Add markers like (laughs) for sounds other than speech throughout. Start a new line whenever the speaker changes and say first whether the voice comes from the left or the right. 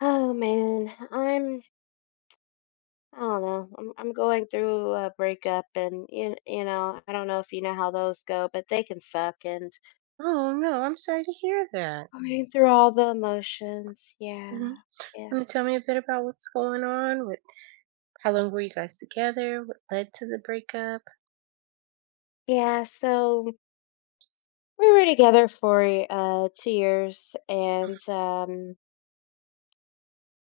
left: Oh man, I don't know. I'm going through a breakup and you know, I don't know if you know how those go, but they can suck and
right: Oh, no, I'm sorry to hear that.
left: I'm going through all the emotions. Yeah.
right: Mhm.
left: Yeah.
right: Wanna tell me a bit about what's going on? What How long were you guys together? What led to the breakup?
left: Yeah, so we were together for 2 years, and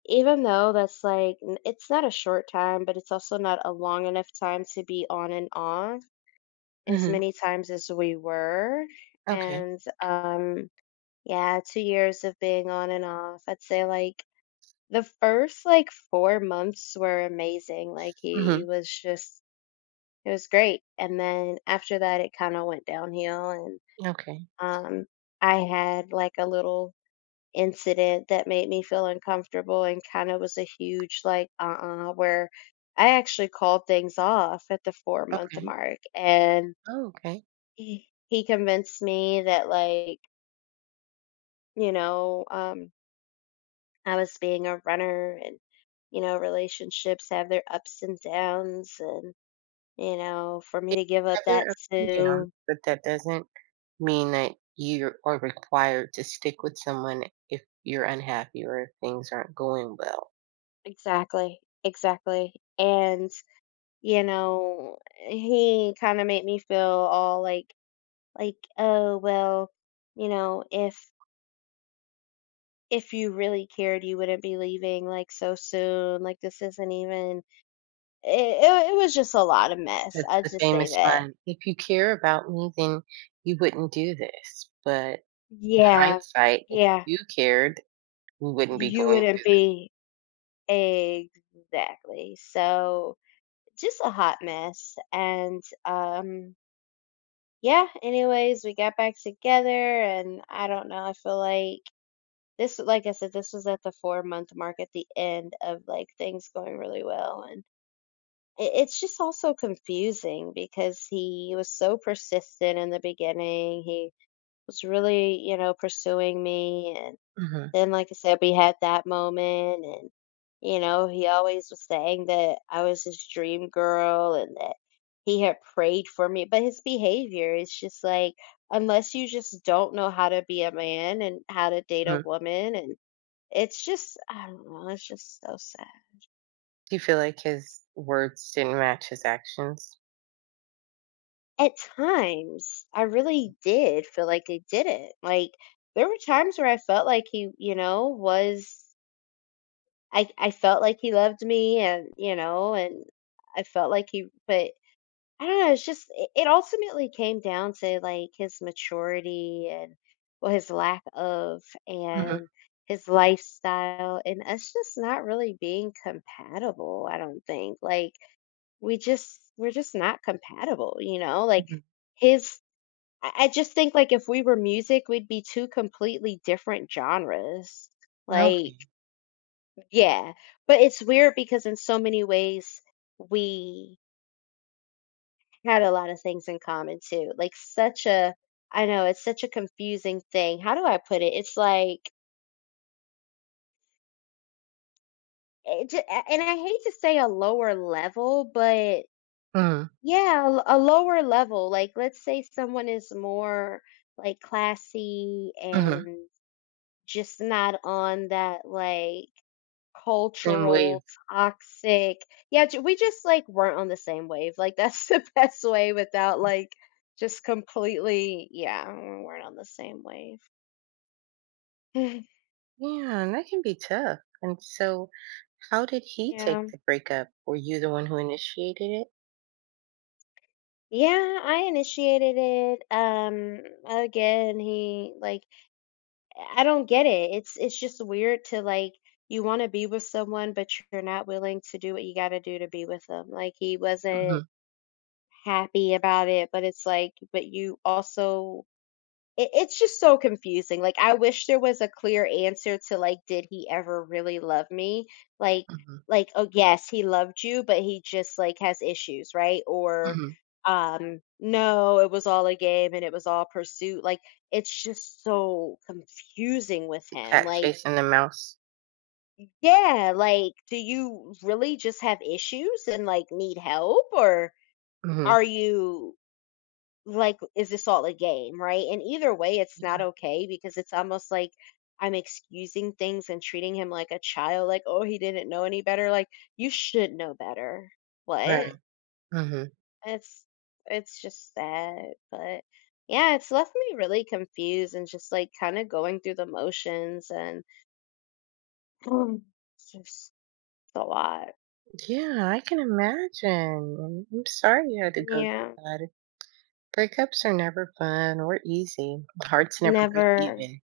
left: even though that's like it's not a short time, but it's also not a long enough time to be on and off as
right: Mhm.
left: many times as we were.
right: Okay.
left: And yeah, 2 years of being on and off. I'd say, like, the first, like, 4 months were amazing, like, he
right: Mhm.
left: was just it was great. And then after that, it kinda went downhill. And,
right: Okay.
left: um, I had, like, a little incident that made me feel uncomfortable and kinda was a huge, like, "Uh-uh," where I actually called things off at the four-month
right: Okay.
left: mark. And
right: Oh, okay.
left: he convinced me that, like, you know, I was being a runner, and you know, relationships have their ups and downs, and you know, for me
right: It
left: to give up that
right: Other ups and downs,
left: soon.
right: but that doesn't mean that you are required to stick with someone if you're unhappy or if things aren't going well.
left: Exactly. Exactly. And you know, he kind of made me feel all like oh well, you know, if you really cared, you wouldn't be leaving like so soon. Like this isn't even it was just a lot of mess.
right: That's the
left: I'd just say
right: famous
left: that.
right: line, "If you care about me, then you wouldn't do this." But in
left: Yeah.
right: hindsight, if
left: Yeah.
right: you cared we wouldn't be
left: You
right: going
left: wouldn't
right: through
left: be. Exactly. So just a hot mess. And yeah, anyways, we got back together, and I don't know, I feel like this, like I said, this was at the four-month mark at the end of like things going really well. And it's just also confusing because he was so persistent in the beginning. He was really, you know, pursuing me. And
right: Mhm,
left: then, like I said, we had that moment. And you know, he always was saying that I was his dream girl and that he had prayed for me. But his behavior is just like, unless you just don't know how to be a man and how to date a
right: mhm.
left: woman. And it's just, I don't know, it's just so sad.
right: Do you feel like his words didn't match his actions?
left: At times, I really did feel like I did it. Like, there were times where I felt like he, you know, was. I felt like he loved me, and, you know, and I felt like he, but I don't know, it's just it ultimately came down to like his maturity, and well his lack of,
right: Mhm,
left: and his lifestyle, and us just not really being compatible, I don't think. Like we're just not compatible, you know? Like
right: mhm.
left: his I just think like if we were music, we'd be two completely different genres. Like
right: Okay.
left: yeah, but it's weird because in so many ways we had a lot of things in common too. Like such a, I know it's such a confusing thing. How do I put it? It's like, and I hate to say a lower level, but
right: Mhm,
left: yeah, a lower level. Like let's say someone is more like classy
right: mhm.
left: and just not on that like
right: Same wave.
left: cultural, toxic. Yeah, ju we just, like, weren't on the same wave, like, that's the (laughs) best way without, like, just completely, yeah, we weren't on the same wave. (laughs)
right: Yeah, and that can be tough. And so how did he take
left: Yeah.
right: the breakup? Were you the one who initiated it?
left: Yeah, I initiated it. Again, he like, I don't get it, it's just weird to, like, you wanna be with someone, but you're not willing to do what you gotta do to be with them. Like, he wasn't
right: Mhm,
left: happy about it, but it's like, but you also. It's just so confusing, like, I wish there was a clear answer to, like, did he ever really love me? Like
right: mhm,
left: like, oh, yes, he loved you, but he just, like, has issues, right? Or,
right: mhm.
left: no, it was all a game and it was all pursuit. Like, it's just so confusing with
right: The
left: him,
right: cat
left: like
right: chasing the mouse?
left: yeah, like, do you really just have issues and, like, need help? Or
right: Mhm.
left: are you like, is this all a game, right? And either way, it's not okay because it's almost like I'm excusing things and treating him like a child, like, oh, he didn't know any better. Like, you should know better.
right: Right.
left: What?
right: Mhm.
left: It's it's just sad. But yeah, it's left me really confused and just like kind of going through the motions. And (sighs) (clears throat) it's just a lot.
right: Yeah, I can imagine. I'm sorry you had to go through
left: Yeah.
right: that. Breakups are never fun or easy. Hearts never break
left: Never.
right: even.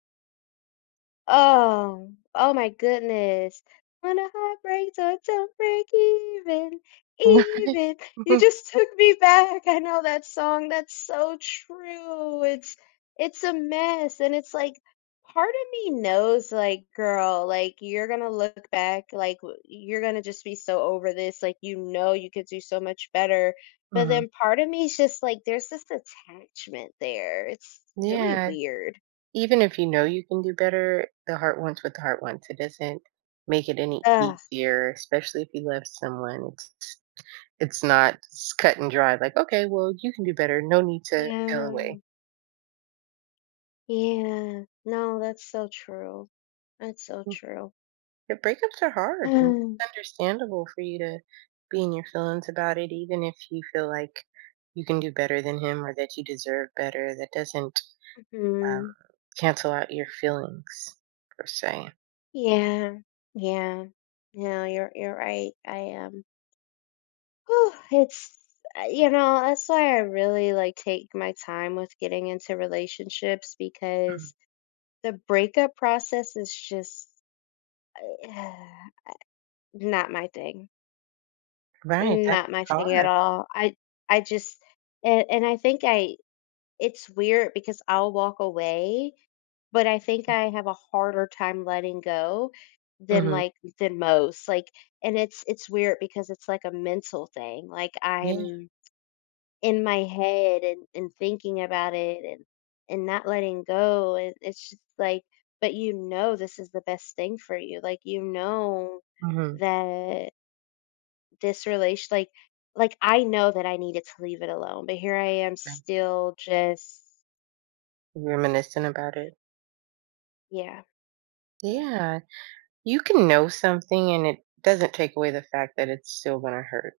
left: Oh, oh my goodness. When a heart breaks or don't break even,
right: (laughs)
left: even. You
right: Mhm.
left: just (laughs) took me back. I know that song. That's so true. It's a mess. And it's like part of me knows like, girl, like you're gonna look back, like you're gonna just be so over this. Like you know you could do so much better. But
right: Mhm.
left: then part of me is just like there's this attachment there. It's really
right: Yeah,
left: weird.
right: even if you know you can do better, the heart wants what the heart wants. It doesn't make it any
left: Ugh.
right: easier, especially if you love someone. It's not s cut and dry, like, "Okay, well, you can do better. No need to feel
left: Yeah.
right: away."
left: Yeah. No, that's so true. That's so
right: Mm,
left: true.
right: yeah, breakups are hard, and it's
left: (sighs)
right: understandable for you to be in your feelings about it, even if you feel like you can do better than him or that you deserve better. That doesn't um,
left: Mhm.
right: cancel out your feelings per se.
left: Yeah. Yeah. No, you're right. I am. Whew, it's you know, that's why I really like take my time with getting into relationships because the breakup process is just, uh, (sighs) not my thing.
right: Right, that's
left: Not my thing at
right: hard.
left: all. I just, and I think I, it's weird because I'll walk away. But I think I have a harder time letting go than,
right: Mhm.
left: like, than most. Like, and it's weird because it's like a mental thing, like,
right: Yeah,
left: I'm in my head, and thinking about it, and not letting go, and it's just like, but you know this is the best thing for you, like, you know
right: mhm.
left: that this relation like, I know that I needed to leave it alone, but here I am
right: Right.
left: still just.
right: Reminiscing about it.
left: Yeah, yeah,
right: Yeah. You can know something and it doesn't take away the fact that it's still gonna hurt.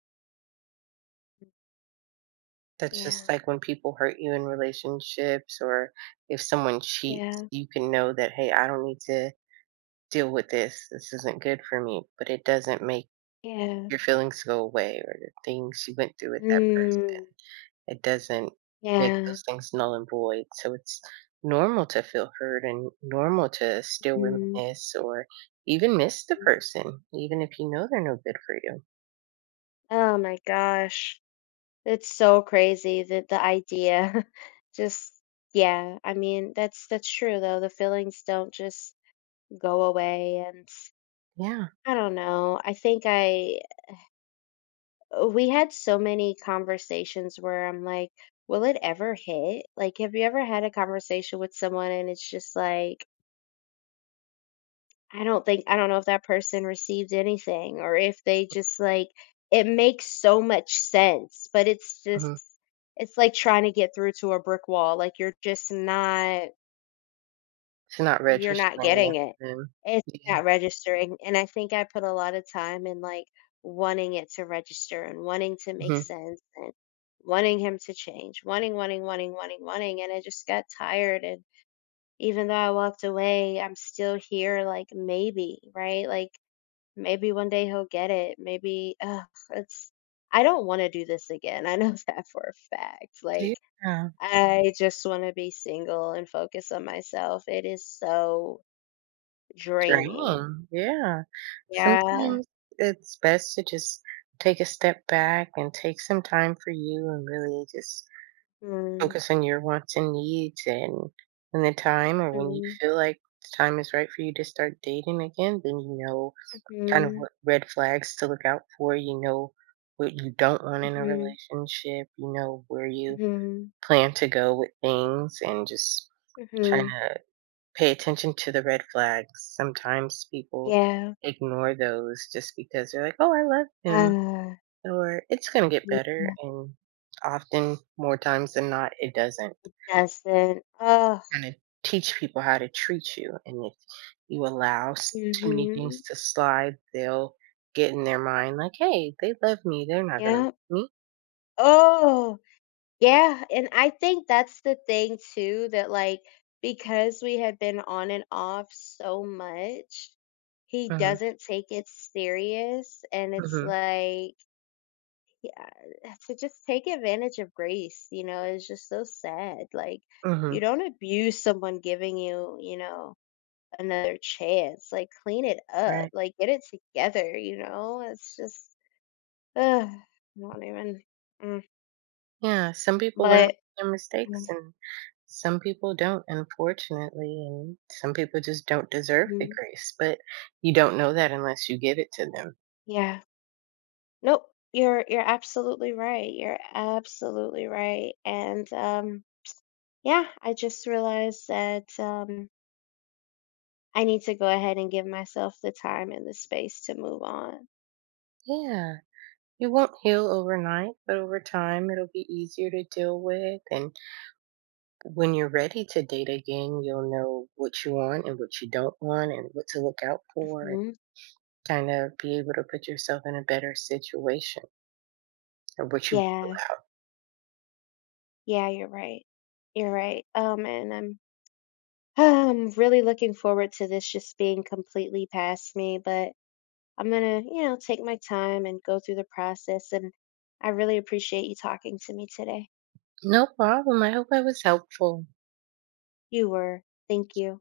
right: That's just
left: yeah,
right: like when people hurt you in relationships or if someone cheats,
left: yeah,
right: you can know that, "Hey, I don't need to deal with this. This isn't good for me," but it doesn't make
left: yeah.
right: your feelings go away or the things you went through with that person.
left: Mm,
right: It doesn't make
left: yeah.
right: those things null and void. So it's normal to feel hurt and normal to still
left: Mhm,
right: reminisce or even miss the
left: mm.
right: person, even if you know they're no good for you.
left: Oh my gosh. It's so crazy that the idea (laughs) just, yeah, I mean, that's true though. The feelings don't just go away. And
right: Yeah.
left: I don't know. I think I, we had so many conversations where I'm like, will it ever hit? Like, have you ever had a conversation with someone and it's just like I don't know if that person received anything, or if they just like, it makes so much sense, but it's just,
right: Mhm.
left: it's like trying to get through to a brick wall. Like you're just not,
right: It's not
left: you're not
right: registering enough
left: getting it.
right: for them.
left: It's
right: Yeah.
left: not registering. And I think I put a lot of time in like wanting it to register and wanting to make
right: Mhm.
left: sense and wanting him to change, wanting, wanting, wanting, wanting, wanting. And I just got tired. And even though I walked away, I'm still here, like maybe, right? Like maybe one day he'll get it. Maybe Ugh, it's I don't wanna do this again. I know (laughs) that for a fact. Like,
right: Yeah.
left: I just wanna be single and focus on myself. It is so draining.
right: Draining. Yeah.
left: Yeah.
right: Sometimes it's best to just take a step back and take some time for you and really just
left: Mm,
right: focus on your wants and needs, and when the time or when you
left: mhm,
right: feel like the time is right for you to start dating again, then you know kind of
left: mhm,
right: what red flags to look out for. You know what you don't want in a
left: mhm,
right: relationship. You know where you
left: mhm,
right: plan to go with things and just kind
left: mhm.
right: of pay attention to the red flags. Sometimes people
left: Yeah.
right: ignore those just because they're like, oh, I love him
left: Ah,
right: or it's going to get better.
left: yeah.
right: And often, more times than not, it doesn't
left: Doesn't. Oh.
right: kind of teach people how to treat you. And if you allow too many things
left: Mhm.
right: to slide, they'll get in their mind like, hey, they love me. They're not going to love
left: Yeah.
right: me.
left: Oh. Yeah, and I think that's the thing too, that like because we had been on and off so much, he
right: Mm-hmm,
left: doesn't take it serious, and it's
right: mm-hmm,
left: like yeah, to just take advantage of grace, you know, it's just so sad. Like
right: mm-hmm,
left: you don't abuse someone giving you, you know, another chance. Like clean it up.
right: right.
left: Like get it together, you know? It's just ugh, not even mm.
right: Yeah. Some people learn
left: But
right: from their mistakes
left: mm,
right: and some people don't, unfortunately. And some people just don't deserve the
left: mm,
right: grace. But you don't know that unless you give it to them.
left: yeah. Nope, you're absolutely right, you're absolutely right. And, yeah, I just realized that, I need to go ahead and give myself the time and the space to move on.
right: Yeah. You won't heal overnight, but over time it'll be easier to deal with, and when you're ready to date again, you'll know what you want and what you don't want and what to look out for and
left: Mhm.
right: kind of be able to put yourself in a better situation or what you
left: Yeah, yeah, you're right, you're right. And I'm (sighs) I'm really looking forward to this just being completely past me. But I'm gonna, you know, take my time and go through the process. And I really appreciate you talking to me today.
right: No problem. I hope I was helpful.
left: You were. Thank you.